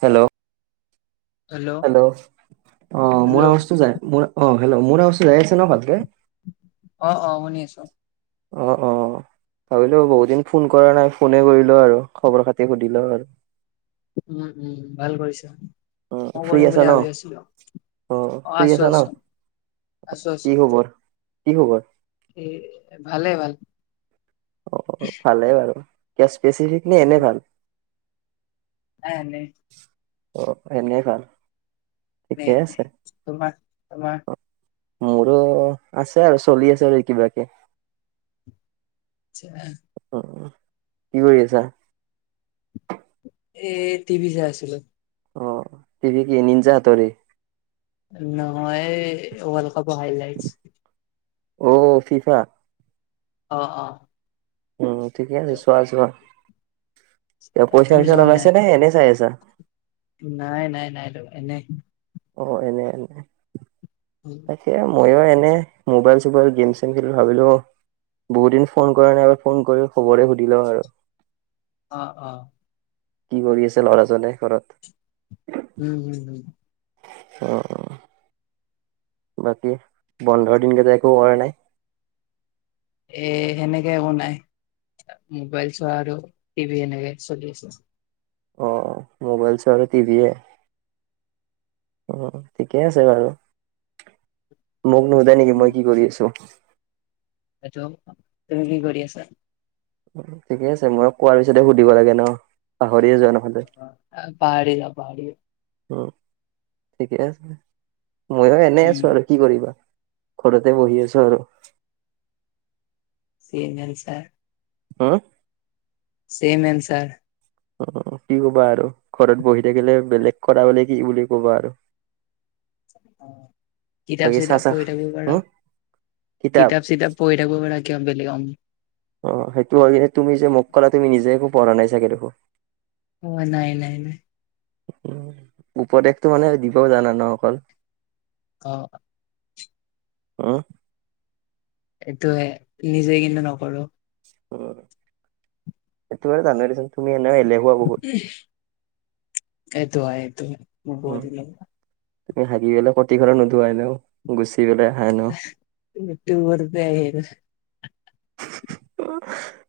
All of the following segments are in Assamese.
হেল্ল' হেল্ল' অ হেল্ল' মোৰ আৱজটো ম অ হেল্ল' মোৰ আৱজটো যাই আছে ন ভালকে অ অ শুনি আছো অ অ ভাবিলো বহুদিন ফোন কৰা নাই ফোনে কৰিলো আৰু খবৰ খাতি সুধিলো আৰু উম উম ভাল কৰিছা উম ক ফ্ৰী কৰিম আছা বুলি ন ভাবি আছিলো অ ফ্ৰী আছো আছা ন আছো আছো আছো কি খবৰ কি খবৰ এ ভালে ভাল অ ভালেই বাৰু ক স্পেচিফিকলি এনেই ভাল আহ নাই অ এনে ভাল ন ঠিকে আছে তোমাৰ তোমাৰ মোৰো আছে আৰু চলি আছে আৰু কিবাকি উ অ কি কৰি আছা। এ টিভি যে আছিলো অ টিভি কি নিঞ্জ হাতৰি নহয় ৱৰ্ল্ড কাপৰ হাইলাইট অ ফিফা অ অ উম ঠিকে আছে চোৱা চোৱা। ক পইছা তুমি উচাচা চোৱা নাই এনে চাই আ ছা নাই নাই নাই ত এনে অ এনে এনে তাকে মইও এনে মোবাইল চোবাইল গেম চেম খেলি ভাবিলো বহুতদিন ফোন কৰা নাই এবাৰ ফোন কৰি খবৰে সুধি লওঁ আৰু অ অ কি কৰি আছে ল'ৰাজনে ঘৰত উম উম হম অ বাকী বন্ধৰ দিনকেইটা একো কৰা নাই এ সেনেকে একো নাই মোবাইল চোৱা আৰু টিভি সেনেকে চলি আছে অ মোবাইল চ আৰু টি ভি অ ঠিকেই আছে বাৰু মগ নহুদায় নেকি মই কি কৰি আছো [unintelligible] টো তুমি কি কৰি আছা [unintelligible] ঠিকে আছে মই কোৱাৰ পিছতে সুধিব লাগে ন পাহৰিয়ে যোৱা ন পাৰি পাৰি উ ঠিকে আছে ময়ো এনেই আছো উম আৰু কি কৰিবা ঘৰতে বহি আছো আৰু চিমেল ছাৰ হা চেম আনচাৰ [unintelligible] অ কি কবা আৰু ঘৰত বহি থাকিলে বেলেগ কৰা বলে কি বুলি কবা আৰু [unintelligible] কিতাপ বাকী চাহ চিতাপ চাহ পঢ়ি থাক পাৰা হম কিতাপ চিতাপ পঢ়ি থাকিব পাৰা [unintelligible] বেলেগ অ সেইটো হয় কি তুমি যে মোক কলা তুমি নিজে একো পঢ়া নাই চাগে দেখো অ, নাই-নাই-নাই উপদেশটো মানে দিব জানা ন অকল [unintelligible] অ হা এইটোয়ে, নিজে কিন্তু নকৰো। হয়, এইটো জানো দেচোন, তুমি এনে এলেহুৱা বহুত সেইটো হয়, সেইটো হয়, মই উম বহুত এলেহুৱা। তুমি হাগি পেলাই, কতিখন নোধোৱাই ন? গুচি [unintelligible] এনেও ট বৰদেয় [unintelligible]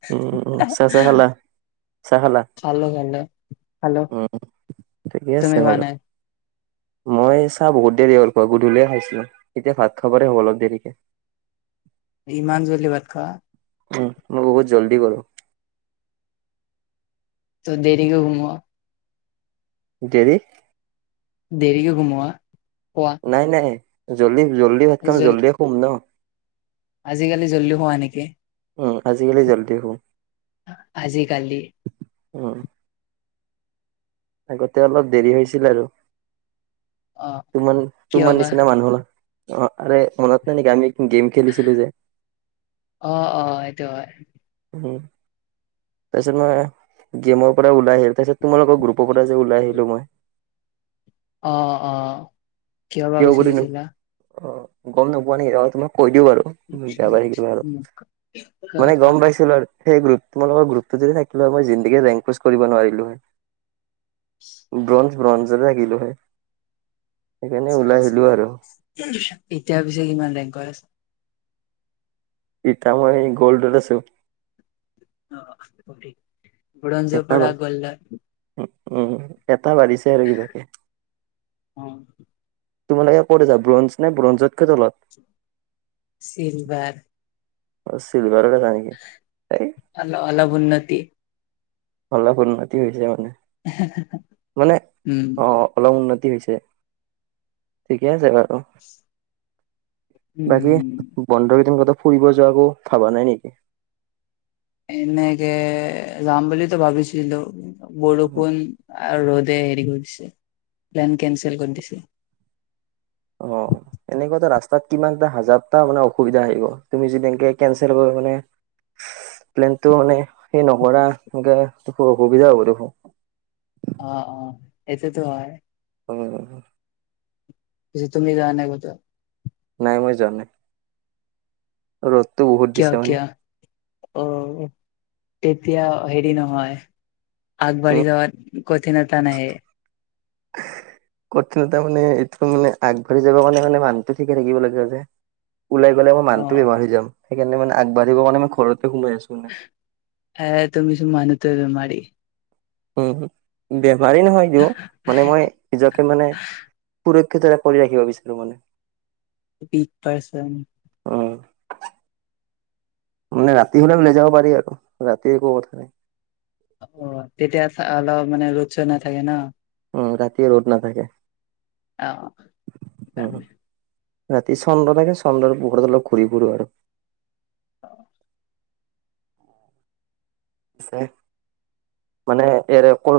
উম, চা-চা খালা, চাহ খালা? খালো খালো খালো উম, ঠিকে তুমি আছে খোৱা বাৰু নাই মই চাহ বহুত দেৰি হ'ল, ঘৰত গধূলিয়ে খাইছিলো, এতিয়া ভাত খাবৰে হ'ব অলপ দেৰিকে [unintelligible] [inaudible] ইমান জল্দি ভাত খোৱা? উম, মই বহুত জল্দি কৰো। ত দেৰিকে ঘুমা? দেৰি দেৰিকে ঘুমা? [unintelligible] নাই-নাই, জল্দি-জল্দি ভাত খাম, জল জল্দিয়ে শুম ন। আজিকালি জল্দি হোৱা নেকি? অ, আজিকালি জল্দি শোওঁ। আজিকালি উম আগতে অলপ দেৰি হৈছিল আৰু অ কিয় তোমাৰ-তোমাৰ বা নিচিনা মানুহে, অ আৰে, মনত নাই নেকি আমি গেম খেলিছিলো যে, অ অ এইটো উম তাৰপাছত মই, গেমৰ পৰা ওলাই আহিলোঁ, তাৰপাছত তোমালোকৰ গ্ৰুপৰ পৰা যে, ওলাই আহিলো মই অ-অ কিয় বুলি মোক, অ, গম নোপোৱা নেকি তোমাক [unintelligible] কৈ দিওঁ বাৰু, বেয়া পায় থাকিবা আৰু মানে গম পাইছিলো আৰু [unintelligible] সেই গ্ৰুপ, তোমালোকৰ গ্ৰুপটো যদি থাকিলে হয়, মই জীন্দেগি ৰেংকোজ কৰিব নোৱাৰিলো হয়। ব্ৰজ্ঞ-ব্ৰজ্ঞয়ে থাকিলো হয়। [unintelligible] এতিয়া আহিলো আৰু পিছে কিমান ৰেংকত আছা? [unintelligible] এতিয়া মই গ'ল্ডত আছো। অ, ব্ৰঞ্জৰ এটা পৰা বাৰ গ'ল্ডত কথা বাঢ়িছে আৰু বিলাকে তোমালোকে ক'ত আছা? ব্ৰঞ্জ নে ব্ৰঞ্জতকৈ তলত? চিলভাৰ। অ, চিলভাৰত আছা নেকি? এই কি অলপ উন্নতি হৈছে আৰু, মানে উম অ, অলপ উন্নতি উন্নতি হৈছে, ঠিকে আছে বাৰু। বাকী, উম বন্ধকেইদিন ক'ৰবাত ফুৰিব যোৱাতো ভাবা নাই নেকি? এনেকে যাম বুলিটো ভাবিছিলো, বৰষুণ আৰু ৰ'দে হেৰি কৰি দিছে, প্লেন কেনচেল কৰি দিছে। অ এনেকোৱা এটা ৰাস্তাত কিমান এটা হাজাৰটা মানে অসুবিধা আহিব, তুমি যদি এনেকে কেনচেল কৰা মানে প্লেনটো মানে সেই নকৰা এনেকে দেখো, অসুবিধা হ'ব দেখোন। অ-অ, এইটোতো হয়। অ। পিছে তুমি যোৱা নাই কতো। নাই মই জোৱা নাই ৰদ কিয় কিয় অ তেতিয়া হেৰি নহয়। আগ বাঢ়ি উম যাবাত কঠিনতা নাহে। এ হু কঠিনতা মানে এইটো মানে আগবাঢ়ি যাব কাৰণে মানে মানুটো ঠিকে থাকিব লাগিব যে। ওলাই গ'লে মই মানুহটোৱে বেমাৰ অ', হৈ যাম সেইকাৰণে মানে মই আগবাঢ়িব মানে ম ঘৰত। হে তুমিছো মানুহটোৱে বেমাৰি। উম বেমাৰী নহয় দিও মানে মই নিজকে মানে প এটা কৰি ৰাখিব বিচাৰো মানে। পক পাইছা ন। উম মানে ৰাতি হলে ওলাই যাব পাৰি আৰু ৰাতিৰ একো কথা নাই। অ তেতিয়া অলপ মানে ৰ'দ চত' নাথাকে ন। উম ৰাতি ৰ'দ নাথাকে। অ। উম ৰাতি চন্দ্ৰ থাকে চন্দ্ৰ পোহৰত অলপ ঘূৰি ফুুৰো আৰু। অ। আছে। মানে ই ক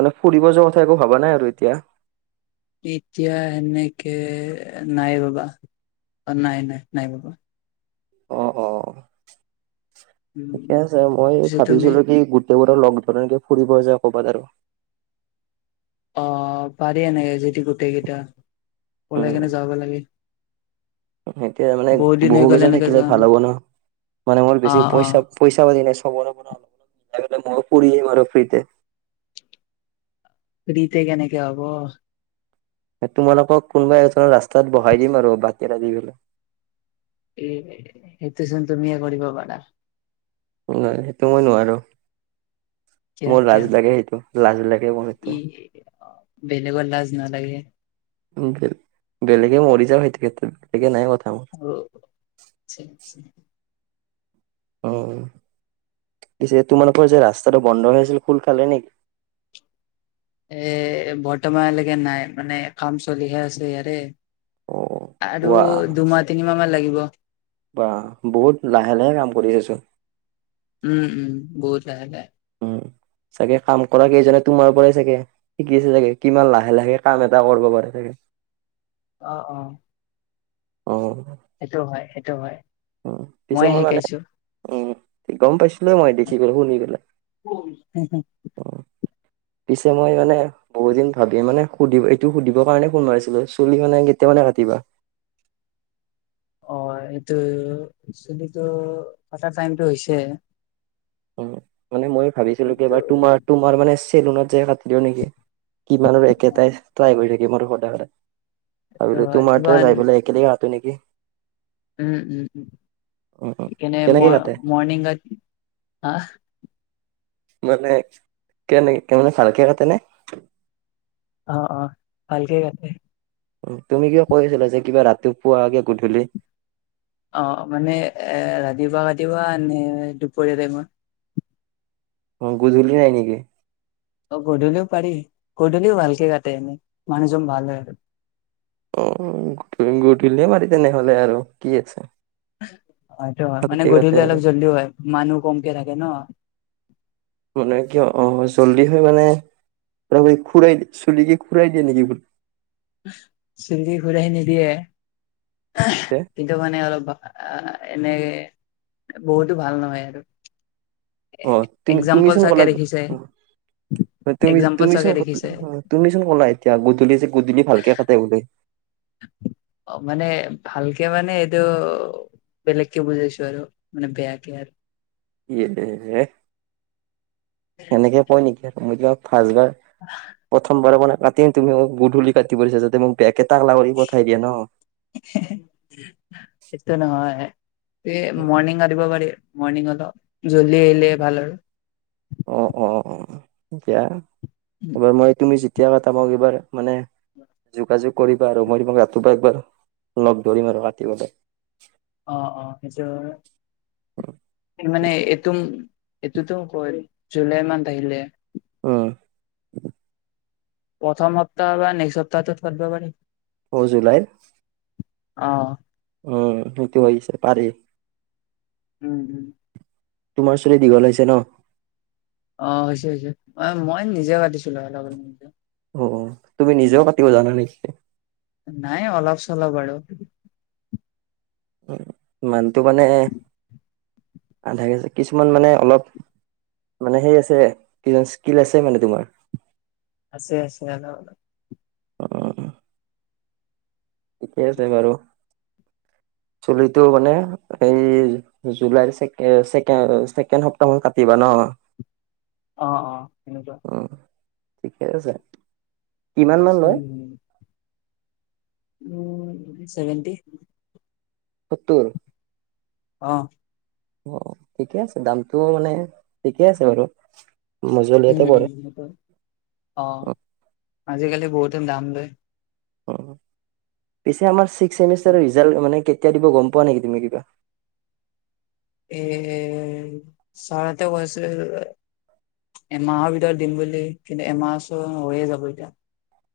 মানে ফুৰিব যোৱা কথা একো ভবা নাই আৰু এতিয়া। এতিয়া সেনেকে নাই বাবা। অ নাই নাই নাই বাবা। অ অ ঠিকে উম, আছে মই পিছে তুমি ভাবিছিলো কি গো তেওঁৰ লগত মানে ফুৰিব যায় ক'ৰবাত আৰু। অ পাৰি এনেকে যদি গোটেই কেইটা ওলাই উম কেনে যাব লাগে। এতিয়া মানে বহুত দিন হৈ বহু গ'ল কেইজন এনেকে থাকিলে যোৱা ভাল নাই হ'ব ন মানে মোৰ বেছি অ', অ', পইচা পইচা পাতি নাই খবৰ অলপ অলপ লগতে মইয়ো ফুৰি আহিম আৰু ফ্ৰীতে। ফ্ৰীতে কেনেকে হব। তোমালোকক কোনোবা এজনৰ ৰাস্তাত বহাই দিম আৰু বাটি এটা দি পেলাই। এ সেইটোচোন তুমিয়ে কৰিব পাৰা। না সেইটো মই নোৱাৰো। কিয় মোৰ কিয় লাজ লাগে সেইটো লাজ লাগে মোৰ ই সেটো। বেলেগৰ লাজ নালাগে। বেলেগে মৰি যাওঁ সেটো বেলেগে নাই কথা মোৰ অ ঠিক ঠিক। অ। পিছে তোমালোকৰ যে ৰাস্তাটো বন্ধ হৈ আছিল খোন খালে নেকি। এ বৰ্তমানলৈকে নাই মানে কাম চলিহে আছে ইয়াৰে। অ আৰু ৱা দুমাহ তিনিমাহ মান লাগিব। বা বহুত লাহে লাহে কাম কৰিছেছো। উম, উম বহুত যগায়। উম। চাগে কাম কৰা কেইজনে তোমাৰ পৰাই চাগে শিকি আছে চাগে কিমান লাহে লাহে কাম এটা কৰিব পাৰে চাগে। [unintelligible] অ অ। অ। সেইটো হয় সেইটো হয় উ পিছে মই মানে উ গম পাইছো। মই দেখি পেল শুনি পেলাই অ। পিছে মই মানে বহুত দিন ভাবি মানে সুধিব এইটো সুধিবৰ কাৰণে ফোন মাৰিছিলো চুলি মানে কেতিয় মানে। ৰাতি বা অ এইটো চুলিটো কটা টাইমটো হৈছে অ মানে মই ভাবিছিলো কিন্তু কিবাৰ তোমাৰ তোমাৰ মানে চেলুনত যে কাটি দিও নেকি কিমান আৰু অ একেটাই ট্ৰাই কৰি থাকিম আৰু সদায় সদায় সেইটো ভাবিলো হয় তোৰ কিবা মাৰতে যাই পেলাই একেলগে কাটো নেকি উম উম উ উম, উম। সেইকাৰণে কেনেকে মই কাটে? মৰ্ণিং [unintelligible] মানে কেনে মানে ভাল কে কাটে নে অ অ ভালকে কাটে তুমি কিয় কৈ আছিলা যে কিবা ৰাতি পুৱাগে গধূলি অ মানে এ ৰাতিপুৱা ৰাতিপুৱা নে দুপৰীয়া টাইমত অ গুধূলি নাই নেকি অ গধূলিও পাৰি গধূলিও ভালকে কাটে এনেই মানুহজন ভাল হয় আৰু অ গধূলি মাৰিম আৰু কি আছে হয়টো হয় মানে ভালকে কাটে গধূলি আৰু। অলপ জল্ডি হয় মানুহ কমকে থাকে ন মানে কিয় অ জল্দি হৈ মানে তই খুৰাই দি চুলিক খুৰাই দিয়ে নেকি বুলি চুলি খোৰাই নিদিয়ে গোটে কিন্তু মানে অলপ এনেকে বহুতো ভাল নহয় আৰু অ তুমি এক্জাম্পল চোন চাগে ক'লা দেখিছে অ তুমি এক্জাম্পল তুমি চোন চাগে দেখিছে তুমি চোন ক'ল এতিয়া গুধুলি গুধুলী ভালকে কাটে বোলি অ মানে ভালকে মানে এইটো বেলেকে বুজাইছো আৰু মানে বেয়া কে ই দে সেনেকে কয় নেকি বাৰ প্ৰথমবাৰৰ বাবে কাটিম তুমি মোক গধূলি কাটি পৰিছা দিছা যাতে মোকে বেয়াকে তাকলা কৰি পঠাই দিয়ে ন এ মৰ্ণিং কাতিব পাৰি মৰ্ণং অলপ জললি আহিলে ভাল আৰু অ অ অ এতিয়াবাৰ মই তুমি এতিয়া কটা পা এইবাৰ মানে যোগাযোগ কৰিবা আৰু মই তোমাক ৰাতিপুৱা একবাৰ লগ ধৰিম আৰু ৰাতিপুৱালে অ অ সেইটো মানে এইটো এইটোতো কয় জুলাই মান্থ আহিলে অ প্ৰথম সপ্তাহ বা নেক্সট সপ্তাহত ধৰিব পাৰি হ জুলাই অ। উম সেইটো হৈছে পাৰি। উম হম। তোমাৰ চুলি দীঘল হৈছে ন? অ হৈছে হৈছে অ মই নিজে কতিছিলো ল লগ। তুমি নিজেও কাতিব জানা নেকি? নাই অলপ চলপ আৰু। উ ইমানটো মানে আধাকে কিছুমান মানে অলপ মানে সেই আছে কিজান স্কিল আছে মানে তোমাৰ? আছে আছে আও ন? অ', ঠিকে আছে বাৰু। চুলিটো মানে এই জুলাই ছেকেণ্ড সপ্তাহ কাটিবা ন? [inaudible] অ অ সেনেকুৱা। উম, ঠিকে আছে কিমান মান লয়? উম চেভেণ্টি সুত্তৰ? অ। অ ঠিকে আছে দামটো মানে ঠিকে আছে বাৰু। উম মজলীয়াতে উম পৰে। সেইটো অ আজিকালি বহুতে দাম লয়। পিছে আমাৰ চিক্স চেমিষ্টাৰৰ ৰিজাল্ট মানে কে কেতিয়া দিব গম পোৱা নেকি তুমি কিবা? এ চাৰহতে কৈছে এমাহৰ ভিতৰত দিম বুলি। কিন্তু এমাহ ছ হৈয়ে যাব এতিয়া।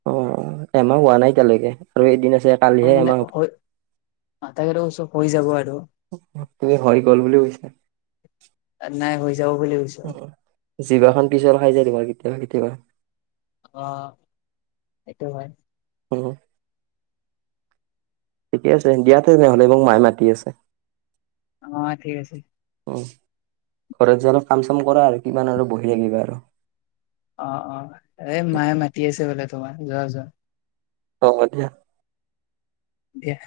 অ এমাহ হোৱা নাই এতিয়ালৈকে আৰু এদিন আছে অ কালিহে মানে এমাহ হৈ অ', তাকেতো কৈছো হৈ যাব আৰু তুমি হৈ গল বুলি কৈছা। ত নাই হৈ যাব বুলি কৈছে। জিবাখন পিছল খাই যাই যে তোমাৰ কেতিয়াবা কেতিয়াবা। অ সেইটো হয়। উম্। ঠিকে আছে দিয়া তেনেহলে মোক মায়ে মাতি আছে। অ ঠিক আছে। ঘৰত যে অলপ কাম চাম কৰা আৰু কিমান আৰু বহি থাকিবা আৰু। অ অ এই মায়ে মাতি আছে বোলে তোমাৰ যোৱা যোৱা। অ দিয়া। দিয়া।